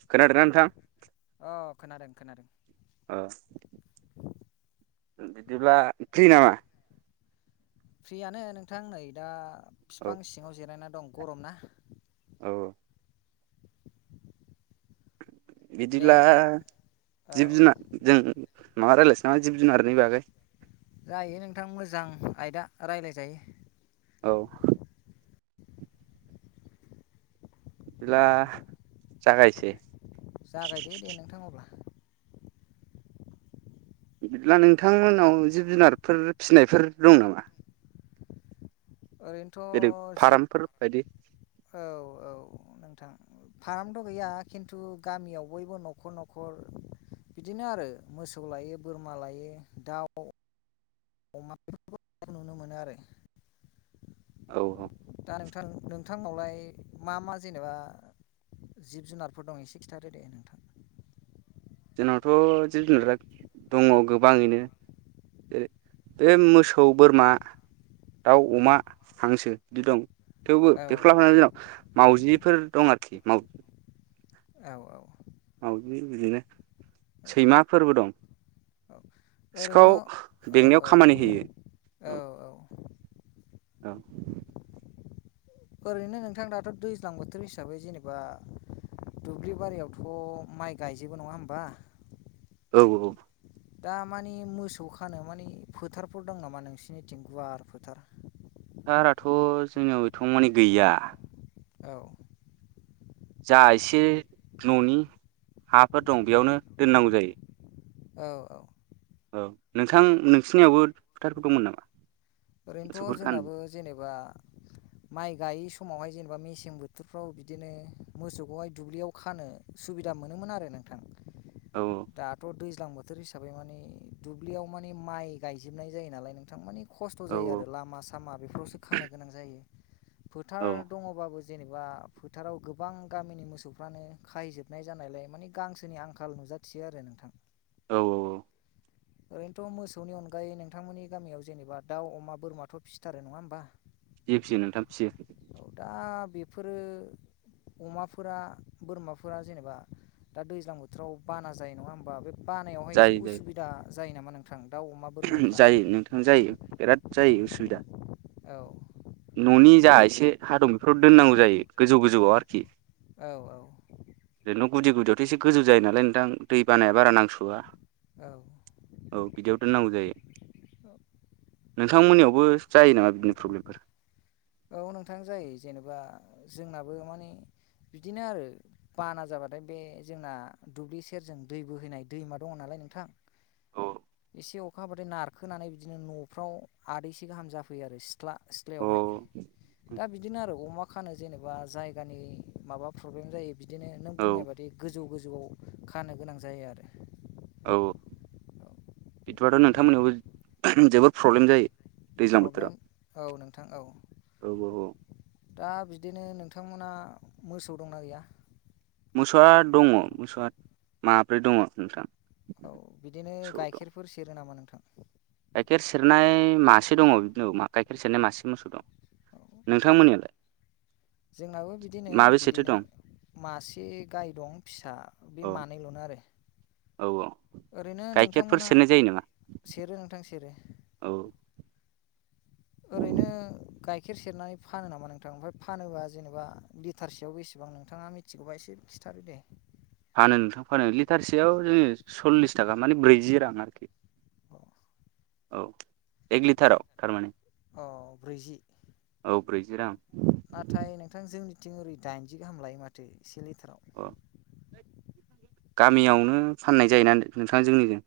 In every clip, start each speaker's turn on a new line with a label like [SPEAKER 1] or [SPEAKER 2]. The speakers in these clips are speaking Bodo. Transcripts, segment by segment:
[SPEAKER 1] [inaudible] खोनादोंना नोंथां?
[SPEAKER 2] अ खोनादों खोनादों।
[SPEAKER 1] [inaudible] ओ औ बिदिब्ला फ्रि नामा?
[SPEAKER 2] फ्रियानो नोंथां नै दा
[SPEAKER 1] औ
[SPEAKER 2] बिफां सिङाव जिरायना दं गरम ना।
[SPEAKER 1] औ।
[SPEAKER 2] दे
[SPEAKER 1] बिदिब्ला
[SPEAKER 2] बुं औ
[SPEAKER 1] जिब-जुनारजों माबा रायलायनोसैना जिब-जुनारनि बागै?
[SPEAKER 2] जायो नोंथां मोजां आयदा रायलायजायो।
[SPEAKER 1] औ। बिदिला
[SPEAKER 2] औ
[SPEAKER 1] जागायसै।
[SPEAKER 2] जागायदो दे नोंथां अब्ला।
[SPEAKER 1] बिदिब्ला नोंथांमोननाव जिब जुनारफोर फिसिनायफोर दं नामा? जेरै
[SPEAKER 2] ओरैनोथ' जि
[SPEAKER 1] फार्मफोर बायदि
[SPEAKER 2] औ औ नोंथां। फारामथ' गैया खिन्थु गामियाव बयबो न'खर न'खर बिदिनो आरो मोसौ लायो, बोरमा लायो, दाउ अमा बेफोरखौ नुनो मोनो आरो।
[SPEAKER 1] औ औ।
[SPEAKER 2] दा नोंथां नोंथांनावलाय मा मा जेनेबा जिब-जुनारफोर दं एसे खिथादो दे नोंथां।
[SPEAKER 1] जोंनावथ' जिब-जुनारा दङ गोबाङैनो। ए बे मोसौ, बोरमा दाउ, अमा, हांसो बिदि दं। थेवबो
[SPEAKER 2] औ
[SPEAKER 1] बेखौ लाफानानै जोंनाव मावजिफोर दं आरोखि माव
[SPEAKER 2] औ औ।
[SPEAKER 1] मावाजि बिदिनो
[SPEAKER 2] औ
[SPEAKER 1] सैमा फोरबो दं।
[SPEAKER 2] औ ओरैन'
[SPEAKER 1] सिखाव
[SPEAKER 2] औ
[SPEAKER 1] बेंनायाव खामानि होयो
[SPEAKER 2] औ औ औ।
[SPEAKER 1] औ
[SPEAKER 2] ओरैनो नोंथां दाथ' दैज्लां बोथोर हिसाबै जेनेबा दुब्लि बारियावथ' माइ गायजोबो नङा होमबा
[SPEAKER 1] औ औ
[SPEAKER 2] दा मानि मोसौ खानो माने फोथारफोर दं नामा नोंसिनिथिं गुवार फोथार
[SPEAKER 1] टाराथ' जोंनियाव एथबांमानि गैया
[SPEAKER 2] औ
[SPEAKER 1] जा एसे न'नि हाफोर दं बेयावनो दोननांगौ जायो
[SPEAKER 2] औ औ
[SPEAKER 1] औ नोंथां नोंसिनियावबो फोथारफोर दंमोन नामा
[SPEAKER 2] ओरैनोथ'
[SPEAKER 1] मोसौफोर खानो
[SPEAKER 2] जोंनाबो जेनेबा
[SPEAKER 1] [inaudible]
[SPEAKER 2] माइ गायै समावहाय जेनेबा मेसें बोथोरफ्राव बिदिनो मोसौखौहाय दुब्लियाव खानो सुबि दा मोनोमोन आरो नोंथां
[SPEAKER 1] औ
[SPEAKER 2] दाथ' दै ज्लां बोथोर हिसाबै माने दुब्लियाव माने माइ गायजोबनाय जायो नालाय नोंथां मानि खस्थ'
[SPEAKER 1] औ
[SPEAKER 2] जायो आरो लामा सामा बेफोरावसो खानो गोनां जायो फोथार
[SPEAKER 1] औ
[SPEAKER 2] दङबाबो जेनेबा फोथाराव गोबां गामिनि मोसौफ्रानो खाहैजोबनाय जानायलाय मानि गांसोनि आंखाल नुजाथियो आरो नोंथां
[SPEAKER 1] औ औ औ
[SPEAKER 2] ओरैनोथ' मोसौनि अनगायै नोंथांमोननि गामियाव जेनेबा दाउ अमा बोरमाथ' फिथारो नङा होमबा
[SPEAKER 1] जि फियो नोंथां फियो।
[SPEAKER 2] औ दा बेफोरो अमाफोरा बोरमाफोरा जेनेबा दा दैज्लां बोथोराव बाना जायो नङा होमबा बे बानायावहाय एसे
[SPEAKER 1] जायो जायो
[SPEAKER 2] उसुबिदा जायो नामा नोंथां दाउ अमा बोरमाफ्रा
[SPEAKER 1] जायो नोंथां जायो बिराद जायो उसुबिदा
[SPEAKER 2] औ
[SPEAKER 1] न'नि जा एसे हादं बेफोराव दोननांगौ जायो गोजौ गोजौआव आरखि
[SPEAKER 2] औ औ।
[SPEAKER 1] गुदि गुदियावथ' एसे गोजौ जायो नालाय नोंथां दै बानाया बारा नांस'आ
[SPEAKER 2] औ
[SPEAKER 1] औ बिदियाव दोननांगौ जायो नोंथांमोननियाव बो जायो नामा बिदिनो प्रब्लेमफोर
[SPEAKER 2] औ नोंथां जायो जेनेबा जोंनाबो मानि बिदिनो आरो बाना जाबाथाय बे जोंना दुब्लि सेरजों दै बोहैनाय दैमा दङ नालाय नोंथां
[SPEAKER 1] औ
[SPEAKER 2] एसे अखा हाबाथाय नारखोनानै बिदिनो न'फ्राव आदैसे गाहाम जाफैयो आरो सि थ्ला
[SPEAKER 1] औ
[SPEAKER 2] सिथ्लायावहाय दा बिदिनो आरो अमा खानो जेनेबा जायगानि माबा प्रब्लेम जायो बिदिनो नों बुंनाय बादि गोजौ गोजौआव खानो गोनां जायो आरो
[SPEAKER 1] औ बिदिबाथ' नोंथांमोनयावबो जोबोद प्रब्लेम जायो दैज्लां बोथोराव
[SPEAKER 2] प्रब्लेम औ नोंथां औ
[SPEAKER 1] औ औ औ
[SPEAKER 2] दा बिदिनो नोंथ थांमोना मोसौ दंना गैया
[SPEAKER 1] मोसौआ दङ मोसौआ माब्रै दङ नोंथां
[SPEAKER 2] औ बिदिनो
[SPEAKER 1] मोसौ दं
[SPEAKER 2] गाइखेरफोर सेरो नामा नोंथां
[SPEAKER 1] गाइखेर सेरनाय मासे दङ बिदिनो गाइखेर सेरनाय मासे मोसौ दं।
[SPEAKER 2] औ
[SPEAKER 1] नोंथांमोननियालाय
[SPEAKER 2] जोंनाबो बिदिनो
[SPEAKER 1] माबेसेथो
[SPEAKER 2] बिदिनो
[SPEAKER 1] दं
[SPEAKER 2] मासे गाय दं फिसा बे
[SPEAKER 1] औ
[SPEAKER 2] मानैल'नो आरो
[SPEAKER 1] औ औ
[SPEAKER 2] ओरैनो
[SPEAKER 1] गाइखेरफोर
[SPEAKER 2] नोंथांमोना
[SPEAKER 1] सेरनाय जायो नामा
[SPEAKER 2] सेरो नोंथां सेरो
[SPEAKER 1] औ
[SPEAKER 2] ओरैनो गाइखेर सेरनानै फानो नामा? नोंथां ओमफ्राय फानोबा जेनेबा लिटारसेयाव बेसे औ नोंथाङा मिथिगौबा एसे खिन्थादो दे
[SPEAKER 1] फानो नोंथां फानो लिटारसेयाव जोङो सल्लिस थाखा मानि ब्रैजि रां आरोखि
[SPEAKER 2] औ
[SPEAKER 1] औ एक लिटाराव थारमाने,
[SPEAKER 2] औ ब्रैजि
[SPEAKER 1] औ ब्रैजि रां
[SPEAKER 2] नाथाय नोंथां जोंनिथिं ओरै दाइनजि गाहाम लायो माथो से सिलिथार,
[SPEAKER 1] औ गामियावनो फाननाय जायोना नोंथाङा जोंनिजों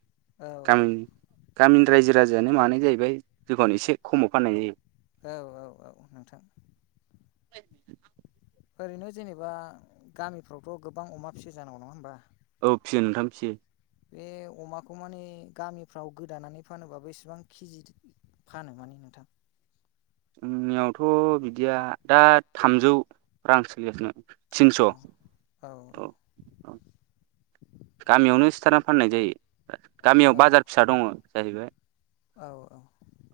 [SPEAKER 2] औ
[SPEAKER 1] गामिनि गामिनि रायजो, राजायानो मानो जाहैबाय जिखन एसे खमाव फाननाय जायो।
[SPEAKER 2] औ औ औ नोंथां
[SPEAKER 1] [unintelligible]
[SPEAKER 2] ओरैनो जेनेबा गामिफ्रावथ' गोबां अमा फिसि जानांगौ नङा होमबा,
[SPEAKER 1] औ फियो नोंथां फिसियो,
[SPEAKER 2] बे अमाखौ माने गामिफ्राव गोदानानै फानोबाबो इसेबां केजि फानो माने नोंथां,
[SPEAKER 1] जोंनियावथ' बिदिया दा थामजौ रां सोलिगासिनो, थिनस' औ
[SPEAKER 2] औ
[SPEAKER 1] औ गामियावनो सिथारना फाननाय जायो। गामियाव
[SPEAKER 2] औ
[SPEAKER 1] बाजार फिसा दङ जाहैबाय
[SPEAKER 2] औ औ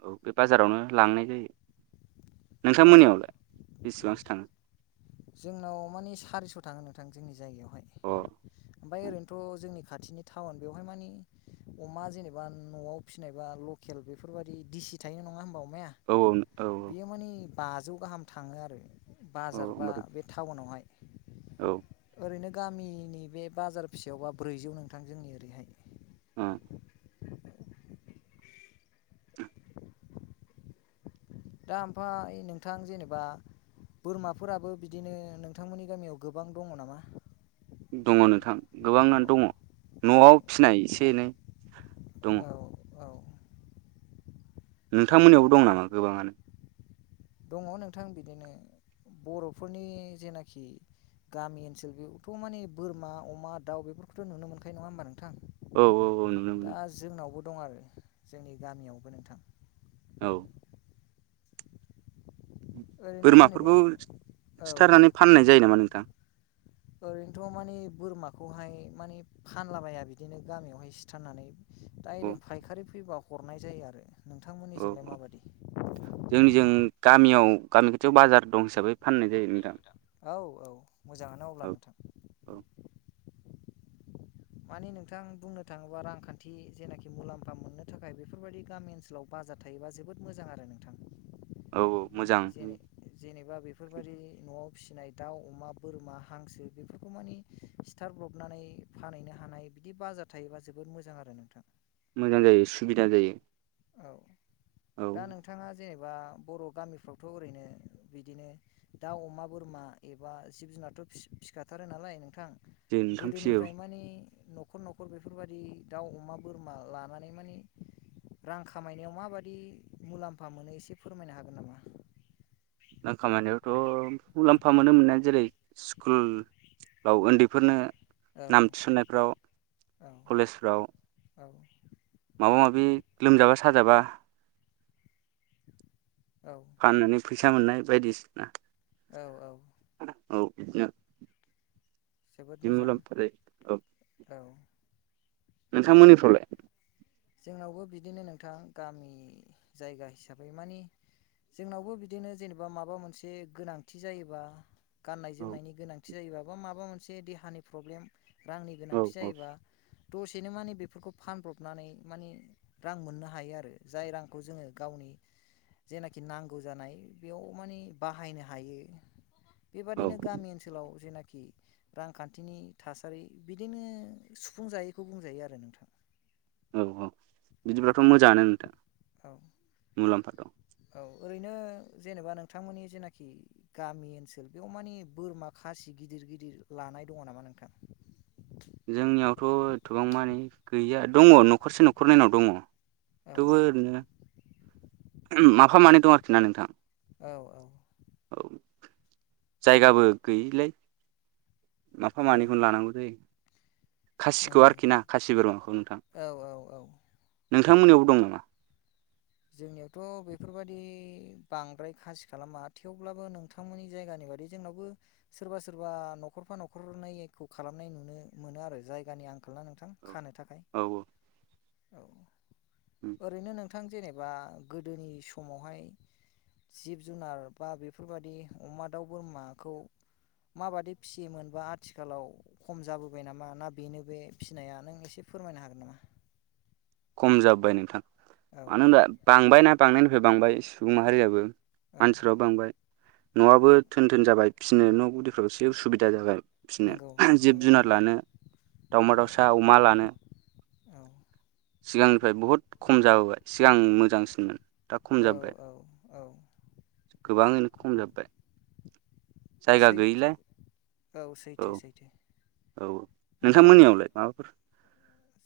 [SPEAKER 1] औ बे बाजारावनो, लांनाय जायो। नोंथां
[SPEAKER 2] दा
[SPEAKER 1] मोननियावलाय बेसेबांसो थाङो
[SPEAKER 2] जोंनाव मानि सारिस' थाङो नोंथां जोंनि जायगायावहाय
[SPEAKER 1] अ
[SPEAKER 2] ओमफ्राय ओरैनोथ' जोंनि, खाथिनि टाउन बेवहाय माने, अमा जेनेबा न'आव फिसिनायबा लकेल बेफोरबायदि दिसि थायो नङा होमबा अमाया
[SPEAKER 1] औ औ
[SPEAKER 2] बेयो माने बाजौ गाहाम थाङो आरो
[SPEAKER 1] औ
[SPEAKER 2] बार बा
[SPEAKER 1] होमबाथ'
[SPEAKER 2] बे टाउनावहाय
[SPEAKER 1] औ
[SPEAKER 2] ओरैनो गामिनि बे बाजार फिसायावबा ब्रैजौ नोंथां जोंनि ओरैहाय दा ओमफ्राइ नोंथां जेनेबा बोरमाफोराबो बिदिनो नोंथांमोननि गामियाव गोबां दङ नामा?
[SPEAKER 1] दङ नोंथां गोबाङानो
[SPEAKER 2] औ
[SPEAKER 1] दङ
[SPEAKER 2] औ
[SPEAKER 1] न'आव फिनाय एसे एनै दङ
[SPEAKER 2] औ औ
[SPEAKER 1] नोंथांमोनयावबो दं नामा? गोबाङानो।
[SPEAKER 2] दङ नोंथां बिदिनो बर'फोरनि जेनाखि, गामि ओनसोल बेथ' माने बोरमा अमा दाउ बेफोरखौथ' नुनो मोनखायो नङा होमबा नोंथां,
[SPEAKER 1] औ औ औ नुनो
[SPEAKER 2] दा
[SPEAKER 1] मोनो
[SPEAKER 2] जोंनावबो दं आरो जोंनि गामियावबो नोंथां,
[SPEAKER 1] औ
[SPEAKER 2] ओरैनो जेनेबा
[SPEAKER 1] बोरमाफोरखौ
[SPEAKER 2] औ
[SPEAKER 1] सिथारनानै फाननाय जायो नामा? नोंथां।
[SPEAKER 2] ओरैनोथ' मानि बोरमा खौहाय माने फानलाबाया बिदिनो गामियावहाय सिथारनानै
[SPEAKER 1] औ
[SPEAKER 2] दाइरेक्ट फायखारि फैबा, हरनाय जायो आरो
[SPEAKER 1] औ
[SPEAKER 2] नोंथांमोननिजोंलाय
[SPEAKER 1] औ
[SPEAKER 2] माबादि,
[SPEAKER 1] जोंनिजों गामियाव गामि खाथियाव बाजार दं हिसाबै फाननाय जायो नोंथां,
[SPEAKER 2] औ औ मोजाङानो अब्ला
[SPEAKER 1] औ
[SPEAKER 2] नोंथां,
[SPEAKER 1] औ
[SPEAKER 2] मानि नोंथां बुंनो थाङोबा रांखान्थि जेनाखि मुलाम्फा मोननो थाखाय बेफोरबायदि गामि ओनसोलाव बा बाजार थायोबा जोबोद मोजां आरो नोंथां
[SPEAKER 1] औ औ मोजां
[SPEAKER 2] दा बेफोरबादिनि न'आव फिसिनाय दाउ अमा बोरमा हांसो बेफोरखौ मानि सिथारब्र बना फानै फानैनो हानाय बिदि बाजार थायोबा जोबोद मोजां आरो नोंथां
[SPEAKER 1] मोजां जायो सुबिदा जायो।
[SPEAKER 2] औ
[SPEAKER 1] औ
[SPEAKER 2] दा नोंथांङा जेनेबा बर' गामिफ्रावथ' ओरैनो बिदिनो दाउ, अमा, बोरमा एबा जिब-जु जोंहाथ' फि फिखाथारो नालाय नोंथां
[SPEAKER 1] जे नोंथां फिसियो
[SPEAKER 2] गोदोनिफ्राय मानि न'खर न'खर बेफोरबादि दाउ अमा बोरमा लानानै माने रां खामायनायाव माबादि मुलाम्फा मोनो एसे फोरमायनो हागोन नामा?
[SPEAKER 1] रां खामाइनायावथ' मुलाम्फा मोनो मोन्नायआ जेरै स्कुल लाव उन्दैफोरनो
[SPEAKER 2] औ
[SPEAKER 1] नाम थिसननायफ्राव
[SPEAKER 2] औ
[SPEAKER 1] कलेजफ्राव
[SPEAKER 2] औ
[SPEAKER 1] माबा-माबि लोमजाबा साजाबा
[SPEAKER 2] औ
[SPEAKER 1] फाननानै फैसा मोननाय बायदिसिना
[SPEAKER 2] औ औ
[SPEAKER 1] औ बेदिनो
[SPEAKER 2] जोबोद
[SPEAKER 1] बिदि
[SPEAKER 2] मोजां
[SPEAKER 1] मुलाम्फा जायो औ
[SPEAKER 2] औ
[SPEAKER 1] नोंथांमोननिफ्रावलाइ
[SPEAKER 2] जोंनावबो बिदिनो नोंथां गामि जायगा हिसाबै मानि जोंनावबो बिदिनो जेन'बा माबा मोनसे गोनांथि जायोबा गाननाय
[SPEAKER 1] औ
[SPEAKER 2] जोमनायनि गोनांथि जायोबा बा माबा मोनसे देहानि प्रब्लेम रांनि
[SPEAKER 1] औ
[SPEAKER 2] गोनांथि
[SPEAKER 1] औ
[SPEAKER 2] जायोबा दसेनो माने बेफोरखौ फानब्रबनानै मानि रां मोननो हायो आरो जाय रांखौ जोंङो गावनि जेनाखि नांगौ जानाय बेयाव माने बाहायनो हायो
[SPEAKER 1] औ
[SPEAKER 2] बेबादिनो गामि ओनसोलाव जेनाखि रांखान्थिनि थासारि बिदिनो सुफुंजायैखौ बुंजायो आरो नोंथां
[SPEAKER 1] औ औ बिदिब्लाथ' मोजांङानो नोंथां
[SPEAKER 2] औ
[SPEAKER 1] मुलाम्फा दं
[SPEAKER 2] औ ओरैनो जेनेबा नोंथांमोननि जेनाखि गामि ओनसोल बेयाव मानि बोरमा खासि गिदिर गिदिर लानाय दङ नामा नोंथां?
[SPEAKER 1] जोंनियावथ' एथ'बां मानि गैया दंङ न'खरसे न'खरनैनाव दंङ
[SPEAKER 2] औ
[SPEAKER 1] थेवबो ओरैनो ओम माफा-मानै दं आरोखि ना नोंथां
[SPEAKER 2] औ औ
[SPEAKER 1] औ जायगाबो गोयैलाय माफा
[SPEAKER 2] औ
[SPEAKER 1] मानैखौनो लानांगौ जायो खासिखौ
[SPEAKER 2] नंगौ
[SPEAKER 1] आरोखि
[SPEAKER 2] नोंथां
[SPEAKER 1] ना खासि बोरमाखौ नोंथां
[SPEAKER 2] औ औ औ
[SPEAKER 1] नों थांमोननियावबो दं नामा?
[SPEAKER 2] जोंनियावथ' बेफोरबादि बांद्राय खासि खालामा थेवब्लाबो नोंथांमोननि जायगानि जोंनावबो सोरबा सोरबा न'खरफा न'खरनैखौ खालामनाय नुनो मोनो आरो जायगानि आं ना नोंथां खानो थाखाय
[SPEAKER 1] औ
[SPEAKER 2] औ ओरैनो नोंथां जेने बा गोदोनि समावहाय जिब जुनार बा बेफोरबादि अमा, दाउ, बोरमाखौ माबादि फियोमोन बा आथिखालाव खम जाबोबाय नामा ना बेनो बे फिनाया नों एसे फोरमायनो हागोन नामा?
[SPEAKER 1] [unintelligible] खम जाबोबाय नोंथां
[SPEAKER 2] औ
[SPEAKER 1] मानो होनबा बांबायना बांनायनिफ्राय बांबाय सुबुं माहारियाबो
[SPEAKER 2] औ
[SPEAKER 1] मानसिफ्राबो बांबाय न'आबो
[SPEAKER 2] औ
[SPEAKER 1] थोन थोन जाबाय फिसिनो न' गुदिफ्राव एसे उसुबिदा जाबाय
[SPEAKER 2] नंगौ
[SPEAKER 1] फिनो
[SPEAKER 2] नंगौ
[SPEAKER 1] जिब-जुनार
[SPEAKER 2] नंगौ
[SPEAKER 1] लानो
[SPEAKER 2] औ
[SPEAKER 1] दावमा-दाउसा अमा लानो
[SPEAKER 2] औ
[SPEAKER 1] सिगांनिफ्राय बहुद खम जाबोबाय सिगां मोजांसिनमोन दा खम
[SPEAKER 2] औ
[SPEAKER 1] जाबोबाय
[SPEAKER 2] औ औ
[SPEAKER 1] गोबाङानो खम जाबोबाय जायगा
[SPEAKER 2] सैथो
[SPEAKER 1] गैयलाय
[SPEAKER 2] औ सैथो सैथो
[SPEAKER 1] औ-औ
[SPEAKER 2] नोंथां
[SPEAKER 1] नोंथांमोननियावलाय माबाफोर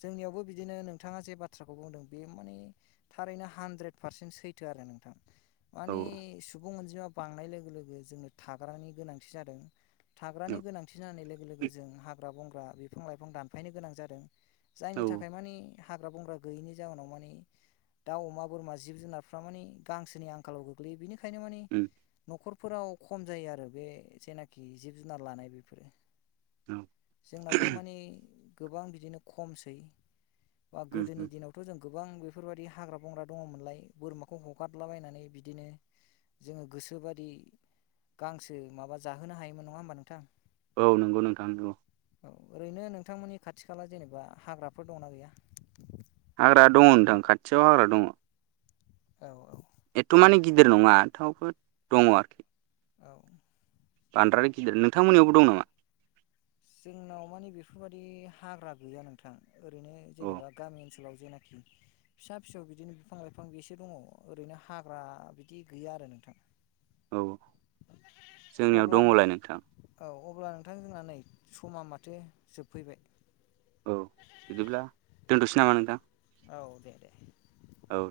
[SPEAKER 2] जोंनियावबो बिदिनो नोंथाङा जे बाथ्राखौ बुंदों बे माने थारैनो हानद्रेद पारसेन्ट सैथोआ आरो नोंथां।
[SPEAKER 1] औ
[SPEAKER 2] माने सुबुं अनजिमा बांनाय लोगो लोगो जोंनो थाग्रानि गोनांथि जादों।
[SPEAKER 1] औ
[SPEAKER 2] थाग्रानि गोनांथि जानाय लोगो लोगो जों हाग्रा बंग्रा बिफां लाइफां दानफायनो गोनां जादों।
[SPEAKER 1] औ
[SPEAKER 2] जायनि थाखाय माने हाग्रा बंग्रा गैयैनि जाउनाव माने दाव अमा बोरमा जिब जुनारफ्रा माने गांसोनि आंखालाव गोग्लैयो बिनिखायनो माने
[SPEAKER 1] उम
[SPEAKER 2] न'खर फोराव खम जायो आरो बे जेनाखि जिब जुनार लानाय बेफोरो।
[SPEAKER 1] औ
[SPEAKER 2] जोंनावबो माने गोबां बिदिनो खमसै। बा
[SPEAKER 1] उम
[SPEAKER 2] गोदोनि
[SPEAKER 1] उम
[SPEAKER 2] दिनावथ' जों गोबां बेफोरबादि हाग्रा बंग्रा दङमोनलाय बोरमाखौ हगारलाबायनानै बिदिनो जोङो गोसोबादि गांसो माबा जाहोनो हायोमोन नङा होमबा नोंथां?
[SPEAKER 1] औ नंगौ नोंथां नंगौ।
[SPEAKER 2] औ ओरैनो नोंथांमोननि खाथि खाला जेनेबा हाग्राफोर दङ'ना गैया?
[SPEAKER 1] हाग्रा दङ' नोंथां खाथियाव हाग्रा दङ'।
[SPEAKER 2] औ औ।
[SPEAKER 1] एथ'माने
[SPEAKER 2] जोबोद
[SPEAKER 1] गिदिर नङा थेवबो दङ' आरखि।
[SPEAKER 2] औ।
[SPEAKER 1] बांद्राय गिदिर नोंथांमोननियावबो दं नामा?
[SPEAKER 2] जोंनाव माने बेफोरबादि हाग्रा गैया नोंथां ओरैनो
[SPEAKER 1] अ
[SPEAKER 2] जेनेबा गामि ओनसोल फोराव जेनाखि फिसा फिसौ बिदिनो बिफां लाइफां बेसो दङ' ओरैनो हाग्रा बिदि गैया आरो नोंथां।
[SPEAKER 1] औ जोंनियाव
[SPEAKER 2] अब्लानो
[SPEAKER 1] दङ'लाय नोंथां।
[SPEAKER 2] औ अब्ला नोंथांजोंना नै समा माथो जोबफैबाय।
[SPEAKER 1] औ बिदिब्ला दोनथ'सै नामा नोंथां?
[SPEAKER 2] औ दे दे।
[SPEAKER 1] औ